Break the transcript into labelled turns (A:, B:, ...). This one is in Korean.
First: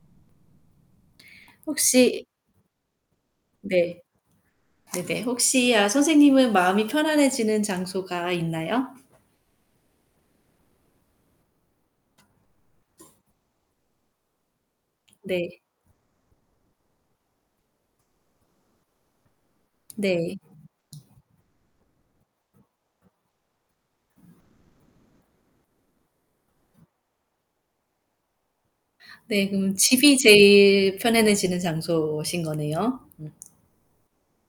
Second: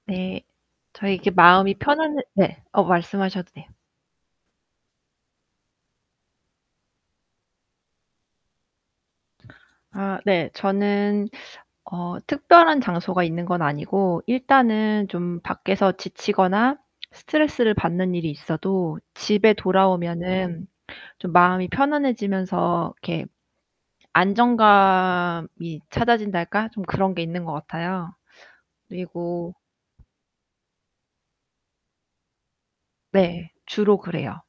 A: 네. 저 이게 마음이 편한해
B: 혹시
A: 네. 어 말씀하셔도 돼요.
B: 네. 네네. 혹시 아 선생님은 마음이 편안해지는 장소가 있나요?
A: 아 네. 저는 어 특별한 장소가 있는건 아니고 일단은 좀
B: 네.
A: 밖에서 지치거나 스트레스를 받는 일이 있어도 집에
B: 네.
A: 돌아오면은 좀 마음이 편안해지면서 이렇게 안정감이 찾아진달까? 좀 그런 게 있는 것 같아요.
B: 네.
A: 그리고
B: 그럼 집이 제일 편안해지는 장소신 거네요. [unintelligible]
A: 네. 주로 그래요.